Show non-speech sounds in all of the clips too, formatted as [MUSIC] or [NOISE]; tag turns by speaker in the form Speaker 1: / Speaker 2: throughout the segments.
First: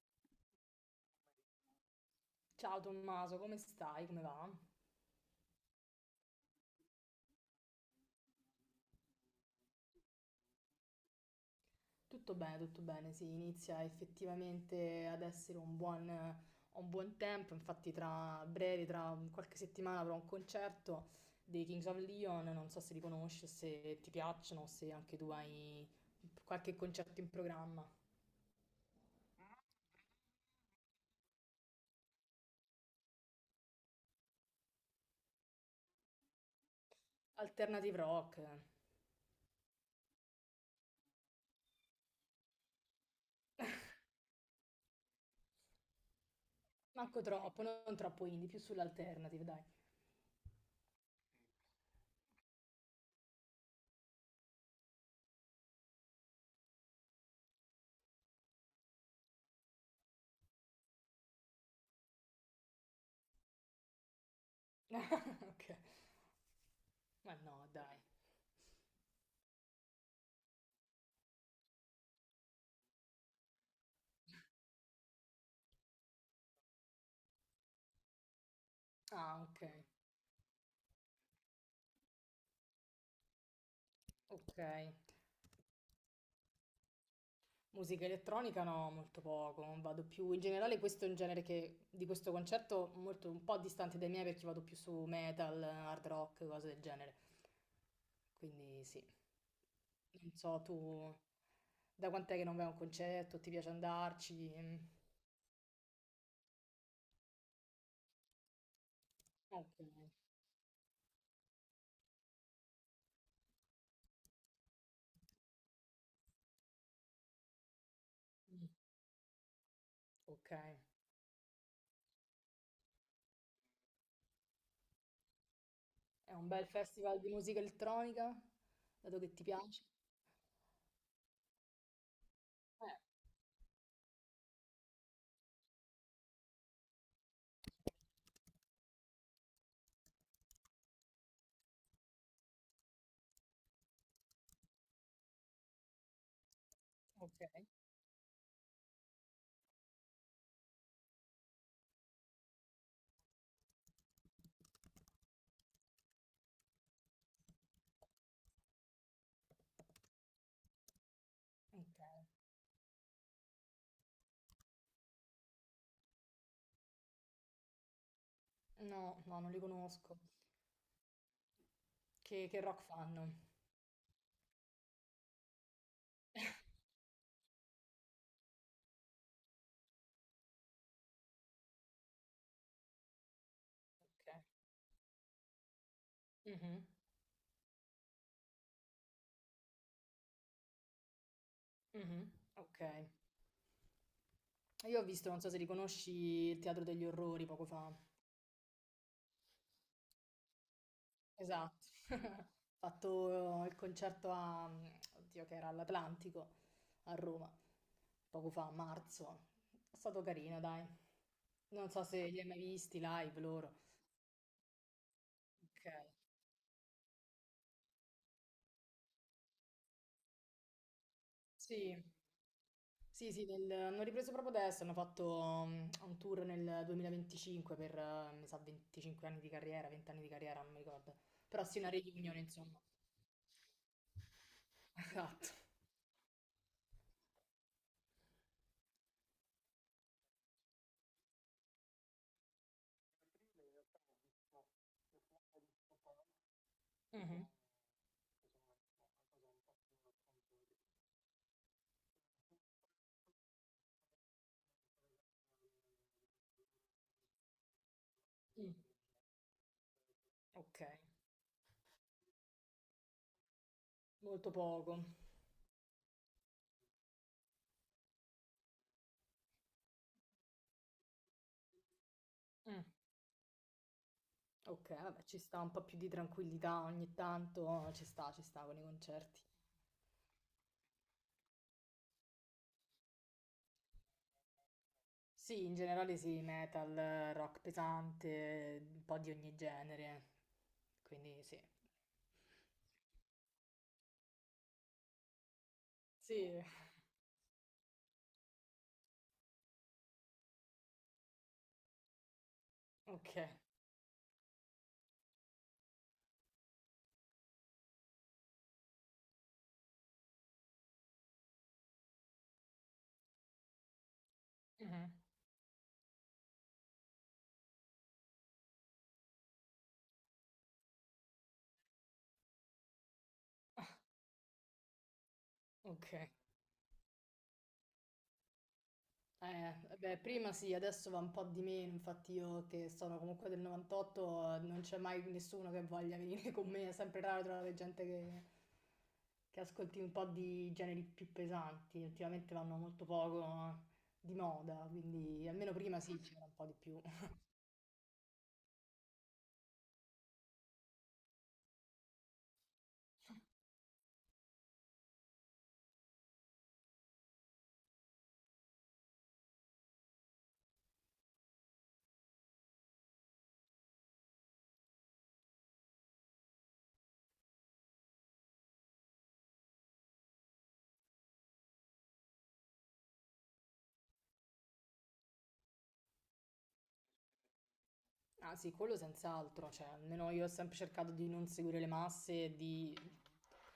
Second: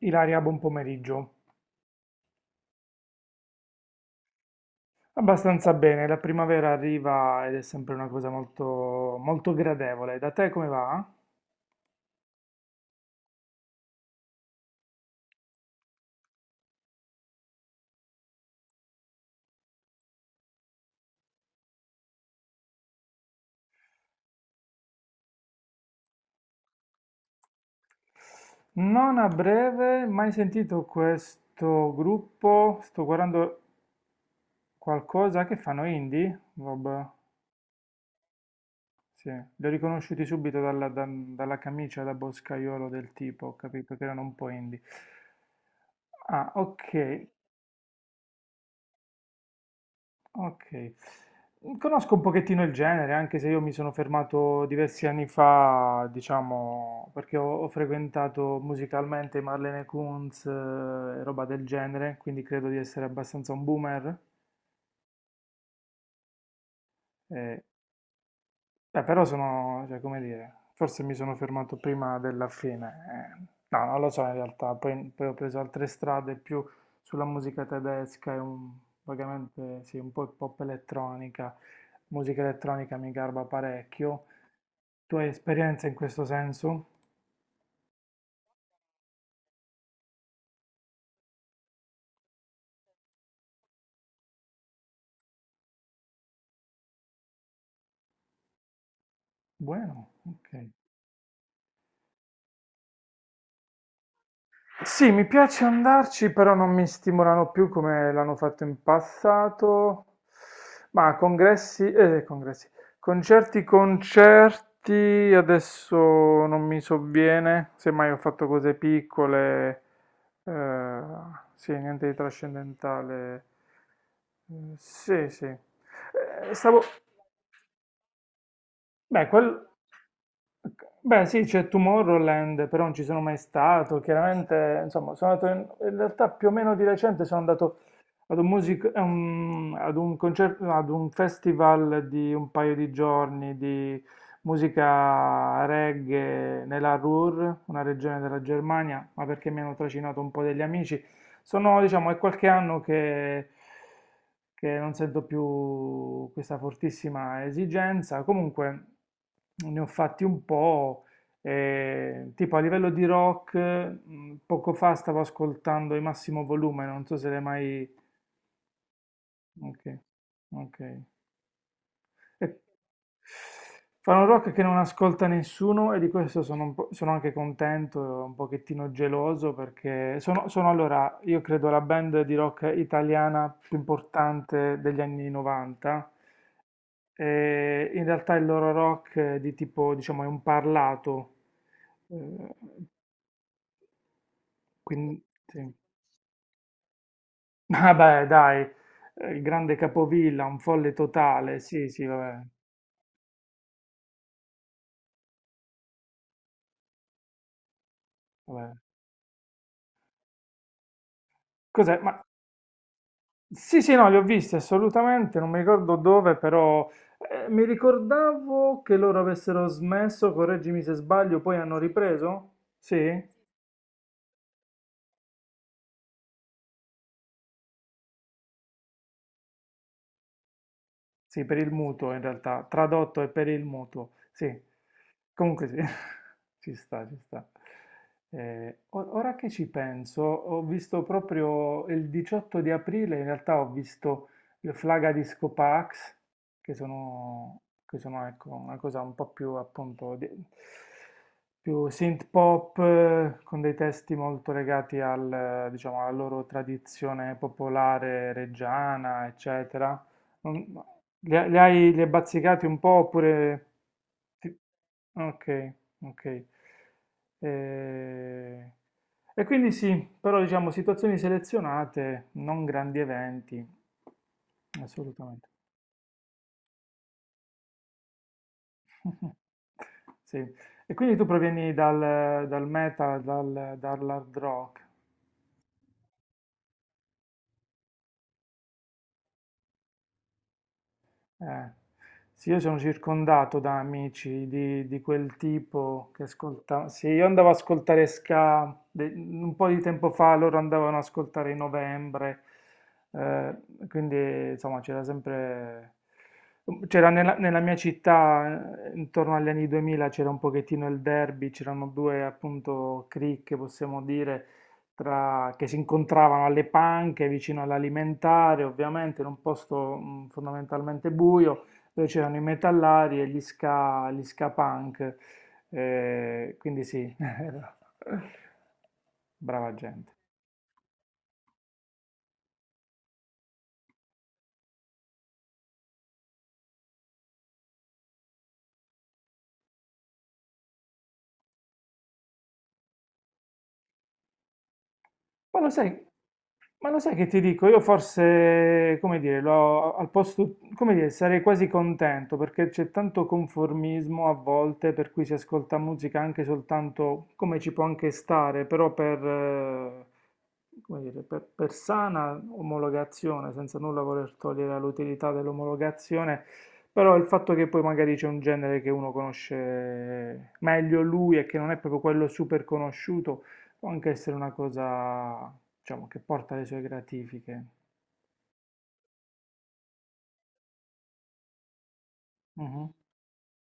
Speaker 1: Ilaria, buon pomeriggio.
Speaker 2: Ciao Tommaso, come stai? Come va?
Speaker 1: Abbastanza bene, la primavera arriva ed è sempre una cosa molto, molto gradevole. Da te come va?
Speaker 2: Tutto bene, sì, inizia effettivamente ad essere un buon tempo, infatti tra breve, tra qualche settimana avrò un concerto dei Kings of Leon, non so se li conosci, se ti piacciono, se anche tu hai qualche concerto in programma.
Speaker 1: Non a breve, mai sentito questo gruppo, sto guardando qualcosa che fanno indie? Vabbè,
Speaker 2: Alternative rock,
Speaker 1: sì, li ho riconosciuti subito dalla camicia da boscaiolo del tipo, ho capito che erano un po' indie. Ah, ok.
Speaker 2: manco troppo, non troppo indie, più sull'alternative, dai.
Speaker 1: Ok. Conosco un pochettino il genere, anche se io mi sono fermato diversi anni fa, diciamo, perché ho frequentato musicalmente Marlene Kunz e roba del genere, quindi credo di essere abbastanza un boomer.
Speaker 2: [LAUGHS] Ok, ma
Speaker 1: eh,
Speaker 2: no, dai.
Speaker 1: Però sono, cioè, come dire, forse mi sono fermato prima della fine. No, non lo so in realtà, poi ho preso altre strade più sulla musica tedesca e un,
Speaker 2: Ah, ok,
Speaker 1: vagamente, sì, un po' pop elettronica. Musica elettronica mi garba parecchio.
Speaker 2: ok.
Speaker 1: Tu hai esperienza in questo senso?
Speaker 2: Musica elettronica no, molto poco, vado più, in generale questo è un genere che, di questo concerto molto, un po' distante dai miei perché vado più su metal, hard rock, cose del genere. Quindi sì,
Speaker 1: Buono,
Speaker 2: non
Speaker 1: ok.
Speaker 2: so tu da quant'è che non vai a un concerto, ti piace andarci? Mm.
Speaker 1: Sì, mi piace andarci, però non mi stimolano più come l'hanno fatto in
Speaker 2: Ok.
Speaker 1: passato. Ma concerti, adesso non mi sovviene, semmai ho fatto
Speaker 2: Mm.
Speaker 1: cose piccole,
Speaker 2: Ok.
Speaker 1: eh, sì, niente di trascendentale. Mm, sì, sì.
Speaker 2: È un bel
Speaker 1: Stavo...
Speaker 2: festival di musica elettronica, dato
Speaker 1: Beh,
Speaker 2: che ti
Speaker 1: quel...
Speaker 2: piace?
Speaker 1: Beh, sì, c'è Tomorrowland, però non
Speaker 2: Eh,
Speaker 1: ci sono mai stato. Chiaramente, insomma, sono andato in realtà più o meno di recente sono andato ad un concerto, no, ad un festival di un paio di giorni di musica reggae nella
Speaker 2: ok,
Speaker 1: Ruhr, una regione della Germania, ma perché mi hanno trascinato un po' degli amici. Sono, diciamo, è qualche anno che non sento più questa fortissima esigenza. Comunque ne ho fatti un po'.
Speaker 2: ok.
Speaker 1: E, tipo a livello di rock, poco fa stavo ascoltando i Massimo Volume, non so se l'hai mai.
Speaker 2: No, no, non li
Speaker 1: Okay,
Speaker 2: conosco.
Speaker 1: okay.
Speaker 2: Che rock
Speaker 1: [LAUGHS]
Speaker 2: fanno?
Speaker 1: Fanno rock che non ascolta nessuno e di questo sono un po' sono anche contento, un pochettino geloso perché sono allora, io credo la band di rock italiana più
Speaker 2: Ok.
Speaker 1: importante degli anni 90
Speaker 2: Mhm.
Speaker 1: e in realtà il loro rock è di tipo, diciamo, è un parlato.
Speaker 2: Mh-mh.
Speaker 1: Eh,
Speaker 2: Okay. Io ho
Speaker 1: quindi,
Speaker 2: visto, non so se li
Speaker 1: sì.
Speaker 2: conosci, il Teatro degli Orrori poco
Speaker 1: [LAUGHS]
Speaker 2: fa.
Speaker 1: Vabbè, dai, il grande Capovilla, un folle totale,
Speaker 2: Esatto.
Speaker 1: sì, sì, vabbè,
Speaker 2: [LAUGHS] Ho fatto il concerto a oddio, che era all'Atlantico a Roma, poco fa, a
Speaker 1: vabbè.
Speaker 2: marzo. È stato carino, dai. Non
Speaker 1: Cos'è?
Speaker 2: so
Speaker 1: Ma
Speaker 2: se li hai mai visti live loro.
Speaker 1: sì, sì, no, li ho visti assolutamente, non mi ricordo
Speaker 2: Okay.
Speaker 1: dove, però mi ricordavo che loro avessero smesso, correggimi se sbaglio, poi hanno
Speaker 2: Sì.
Speaker 1: ripreso? Sì?
Speaker 2: Hanno ripreso proprio adesso, hanno fatto un tour nel 2025 per, mi sa, 25 anni di carriera, 20 anni di carriera, non mi ricordo.
Speaker 1: Sì, per
Speaker 2: Però
Speaker 1: il
Speaker 2: sì, una
Speaker 1: mutuo in
Speaker 2: reunion,
Speaker 1: realtà,
Speaker 2: insomma.
Speaker 1: tradotto è per il mutuo, sì.
Speaker 2: [LAUGHS] Esatto.
Speaker 1: Comunque sì, [LAUGHS] ci sta, ci sta. Ora che ci penso, ho visto proprio il 18 di aprile, in realtà ho visto le Flaga Disco Pax, che
Speaker 2: Mhm.
Speaker 1: sono, che sono, ecco, una cosa un po' più appunto più synth pop, con dei testi molto legati diciamo, alla loro tradizione popolare
Speaker 2: Mm.
Speaker 1: reggiana, eccetera.
Speaker 2: Ok,
Speaker 1: Non- li hai bazzicati un po' oppure
Speaker 2: molto
Speaker 1: ti,
Speaker 2: poco.
Speaker 1: okay, okay. Ehm, e quindi sì, però diciamo situazioni selezionate, non
Speaker 2: Mm.
Speaker 1: grandi eventi.
Speaker 2: Ok, vabbè, ci
Speaker 1: Assolutamente.
Speaker 2: sta un po' più di tranquillità ogni tanto, ci sta con i
Speaker 1: [LAUGHS]
Speaker 2: concerti.
Speaker 1: Sì. E quindi tu provieni dal metal, dall'hard rock?
Speaker 2: Sì, in generale sì, metal, rock pesante, un po' di ogni genere. Quindi sì.
Speaker 1: Eh, sì, io sono circondato da amici di quel tipo che
Speaker 2: Sì,
Speaker 1: ascoltavano. Sì, io andavo ad ascoltare ska un po' di tempo fa, loro andavano ad ascoltare i Novembre,
Speaker 2: ok,
Speaker 1: eh, quindi insomma c'era sempre... C'era nella mia città, intorno agli anni 2000, c'era un pochettino il derby, c'erano due appunto cricche, possiamo dire,
Speaker 2: mhm,
Speaker 1: che si incontravano alle panche vicino all'alimentare, ovviamente in un posto fondamentalmente buio, dove c'erano i metallari e gli ska punk.
Speaker 2: ok.
Speaker 1: Quindi sì, [LAUGHS] brava
Speaker 2: Eh,
Speaker 1: gente.
Speaker 2: Beh, prima sì, adesso va un po' di meno, infatti io che sono comunque del 98, non c'è mai nessuno che voglia venire con me, è sempre raro trovare gente che ascolti un po' di generi più pesanti, ultimamente vanno molto poco di moda, quindi
Speaker 1: Ma lo
Speaker 2: almeno
Speaker 1: sai,
Speaker 2: prima sì, c'era un po' di
Speaker 1: ma lo
Speaker 2: più.
Speaker 1: sai che ti dico? Io forse, come dire, al posto, come dire, sarei quasi contento perché c'è tanto conformismo a volte per cui si ascolta musica anche soltanto come ci può anche stare, però per, come dire, per sana omologazione, senza nulla voler togliere l'utilità dell'omologazione, però il fatto che poi magari c'è un genere che uno conosce meglio lui e che non è proprio quello super conosciuto. Può anche essere una cosa, diciamo, che porta le sue gratifiche.
Speaker 2: Ah sì, quello senz'altro, cioè almeno io ho sempre cercato di non seguire le masse, e
Speaker 1: Mhm.
Speaker 2: di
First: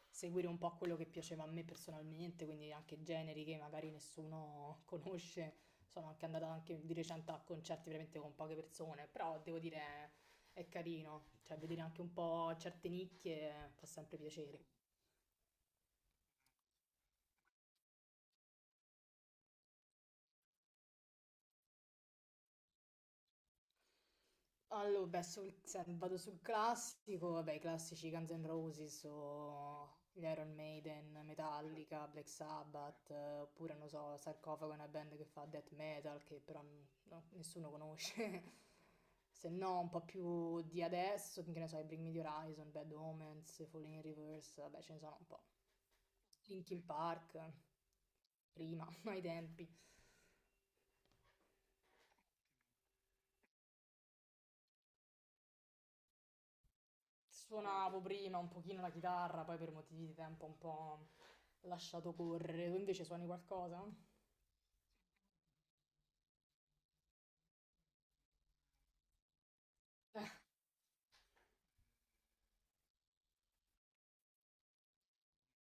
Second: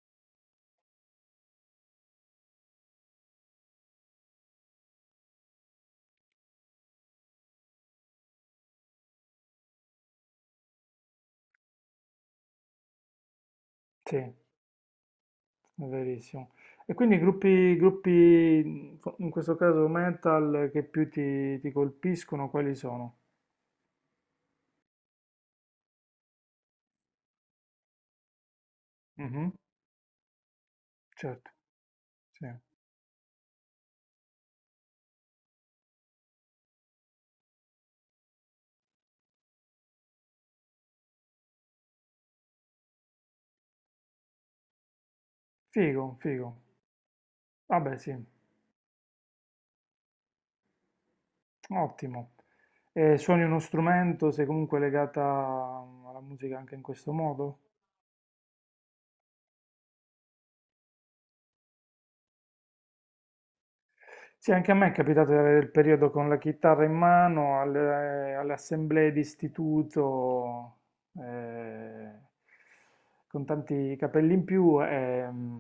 Speaker 2: seguire un po' quello che piaceva a me personalmente, quindi anche generi che magari nessuno [LAUGHS] conosce. Sono anche andata anche di recente a concerti veramente con poche persone, però devo dire è carino, cioè vedere anche un po' certe nicchie fa
Speaker 1: Sì,
Speaker 2: sempre
Speaker 1: è
Speaker 2: piacere.
Speaker 1: verissimo. E quindi gruppi, in questo caso metal, che più ti colpiscono, quali sono?
Speaker 2: Allora, beh, se vado sul classico, vabbè, i classici Guns N' Roses
Speaker 1: Mhm,
Speaker 2: o gli Iron Maiden,
Speaker 1: certo,
Speaker 2: Metallica, Black
Speaker 1: sì.
Speaker 2: Sabbath, oppure, non so, Sarcofago è una band che fa death metal, che però no, nessuno conosce. [LAUGHS] Se no, un po' più di adesso, che ne so, i Bring Me the Horizon, Bad Omens, Falling in Reverse, vabbè, ce ne sono un po'.
Speaker 1: Figo, figo.
Speaker 2: Linkin Park,
Speaker 1: Vabbè, sì,
Speaker 2: prima, [LAUGHS] ai tempi.
Speaker 1: ottimo. E suoni uno strumento, sei comunque legata alla musica anche in questo modo?
Speaker 2: Suonavo prima un pochino la chitarra, poi per motivi di tempo un po' lasciato correre. Tu invece suoni qualcosa?
Speaker 1: Sì, anche a me è capitato di avere il periodo con la chitarra in mano alle assemblee di istituto, eh, con tanti capelli in più. E,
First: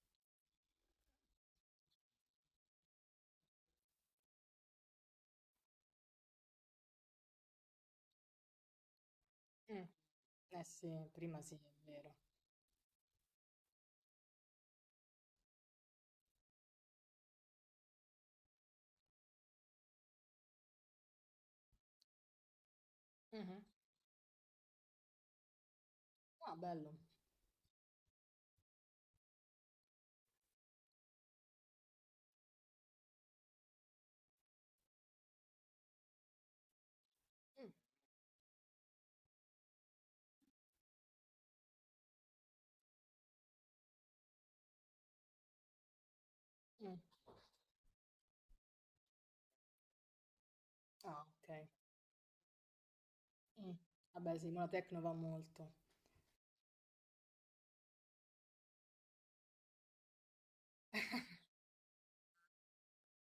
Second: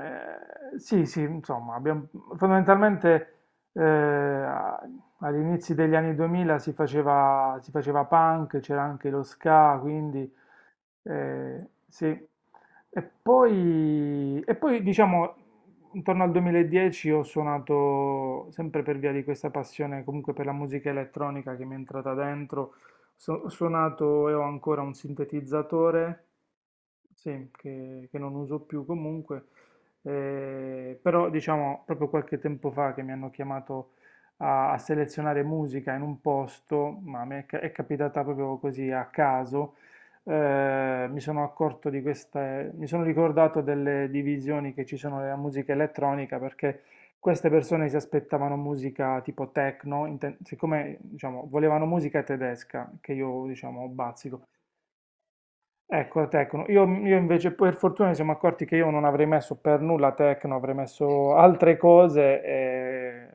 Speaker 1: sì, sì, insomma, abbiamo, fondamentalmente eh, a- agli inizi degli anni 2000 si faceva punk, c'era anche lo ska,
Speaker 2: Mm.
Speaker 1: quindi
Speaker 2: Eh sì, prima sì, è
Speaker 1: sì,
Speaker 2: vero.
Speaker 1: e poi diciamo intorno al 2010 ho suonato sempre per via di questa passione comunque per la musica elettronica che mi è entrata dentro, ho
Speaker 2: Mhm.
Speaker 1: suonato e ho ancora un sintetizzatore
Speaker 2: Ah, bello.
Speaker 1: sì, che non uso più comunque, però diciamo proprio qualche tempo fa che mi hanno chiamato a selezionare musica in un posto, ma
Speaker 2: Mm,
Speaker 1: è capitata proprio così a caso, mi sono accorto di queste, mi sono ricordato delle divisioni che ci sono nella musica elettronica perché
Speaker 2: mm.
Speaker 1: queste persone si aspettavano musica tipo techno, siccome
Speaker 2: Ah,
Speaker 1: diciamo,
Speaker 2: ok.
Speaker 1: volevano musica tedesca, che io
Speaker 2: Mm.
Speaker 1: diciamo
Speaker 2: Vabbè,
Speaker 1: bazzico.
Speaker 2: sì, ma la techno va molto.
Speaker 1: Ecco, tecno. Io invece, per fortuna, ci siamo accorti che io non avrei messo per nulla Tecno, avrei messo altre cose e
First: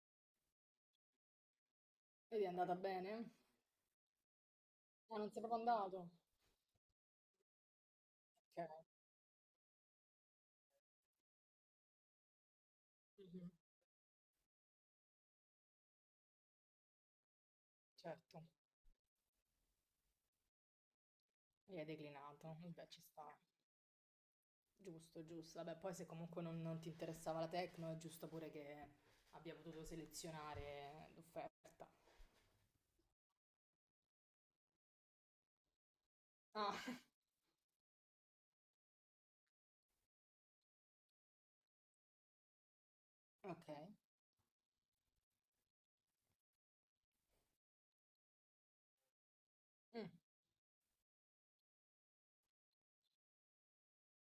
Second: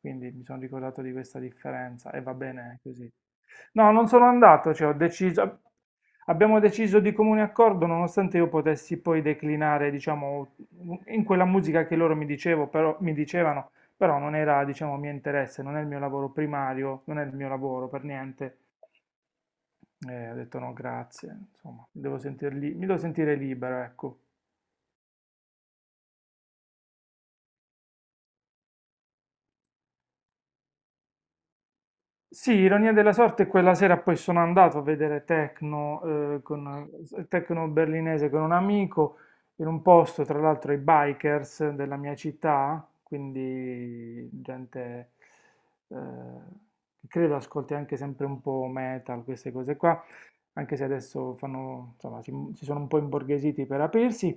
Speaker 1: quindi mi sono ricordato di questa differenza e va
Speaker 2: Vedi, è andata
Speaker 1: bene così.
Speaker 2: bene?
Speaker 1: No, non sono andato, cioè
Speaker 2: Ah, non sei proprio andato?
Speaker 1: abbiamo deciso di comune accordo, nonostante io
Speaker 2: Ok.
Speaker 1: potessi poi declinare, diciamo, in quella musica che loro mi
Speaker 2: Mhm.
Speaker 1: dicevano, però non era, diciamo, mio interesse, non è il mio lavoro primario, non è il mio lavoro per
Speaker 2: Certo.
Speaker 1: niente. Ho detto no, grazie,
Speaker 2: E
Speaker 1: insomma,
Speaker 2: hai declinato.
Speaker 1: mi
Speaker 2: Vabbè,
Speaker 1: devo
Speaker 2: ci sta.
Speaker 1: sentire libero, ecco.
Speaker 2: Giusto, giusto. Vabbè, poi se comunque non, non ti interessava la techno, è giusto pure che abbia potuto selezionare l'offerta.
Speaker 1: Sì, ironia della sorte, quella sera poi sono andato a vedere techno,
Speaker 2: Ah,
Speaker 1: techno berlinese con un amico in un posto, tra l'altro i bikers della mia città,
Speaker 2: okay.
Speaker 1: quindi gente eh, che credo ascolti anche sempre un po' metal, queste cose qua,
Speaker 2: Mh.
Speaker 1: anche se adesso fanno, insomma, si sono un po' imborghesiti per aprirsi.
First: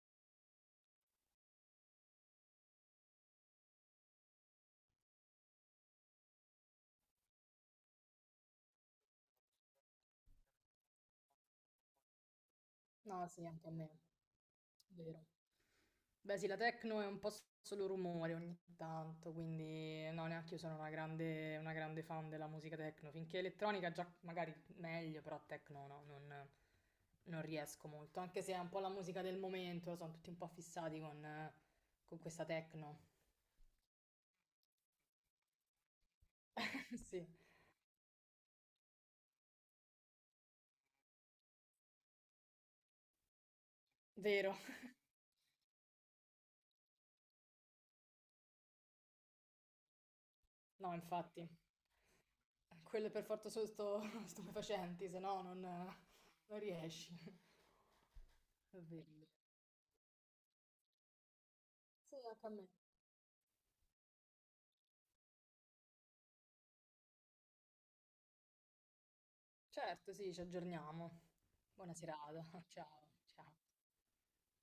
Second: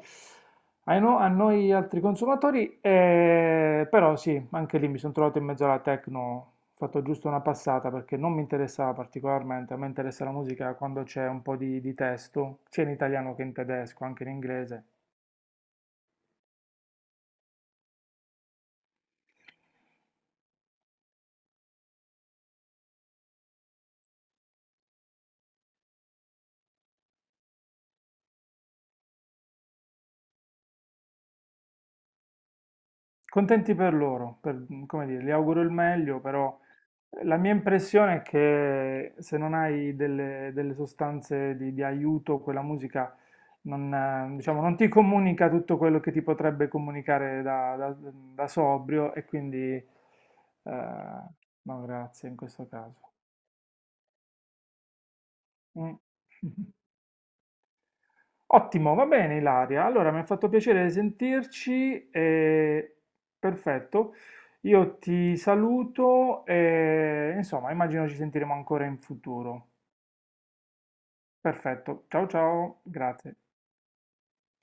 Speaker 1: Ai no- a noi altri consumatori, però sì, anche lì mi sono trovato in mezzo alla techno, ho fatto giusto una passata perché non mi interessava particolarmente, a me interessa la musica quando c'è un po' di testo, sia in
Speaker 2: No,
Speaker 1: italiano che
Speaker 2: sì,
Speaker 1: in
Speaker 2: anche a me.
Speaker 1: tedesco, anche in inglese.
Speaker 2: Vero. Beh, sì, la techno è un po' solo rumore ogni tanto, quindi no, neanch'io sono una grande fan della musica techno. Finché elettronica già magari meglio, però techno no, non riesco molto, anche se è un po' la musica del momento, sono tutti un po' fissati con questa techno.
Speaker 1: Contenti per loro, come dire, gli auguro il meglio, però
Speaker 2: [LAUGHS] Sì,
Speaker 1: la mia impressione è che se non hai delle sostanze di aiuto, quella musica non,
Speaker 2: vero.
Speaker 1: diciamo, non ti comunica tutto quello che ti potrebbe comunicare da sobrio e quindi
Speaker 2: No, infatti.
Speaker 1: no, grazie in questo
Speaker 2: Quelle
Speaker 1: caso.
Speaker 2: per forza sono [LAUGHS] stupefacenti, se no non,
Speaker 1: Mm.
Speaker 2: non
Speaker 1: [LAUGHS]
Speaker 2: riesci. È
Speaker 1: Ottimo, va
Speaker 2: vero.
Speaker 1: bene Ilaria. Allora, mi ha fatto piacere sentirci
Speaker 2: Sì, anche a me.
Speaker 1: e perfetto. Io ti saluto e insomma, immagino ci sentiremo ancora in futuro.
Speaker 2: Certo, sì, ci aggiorniamo. Buona
Speaker 1: Perfetto, ciao
Speaker 2: serata. [LAUGHS]
Speaker 1: ciao,
Speaker 2: Ciao,
Speaker 1: grazie.
Speaker 2: ciao.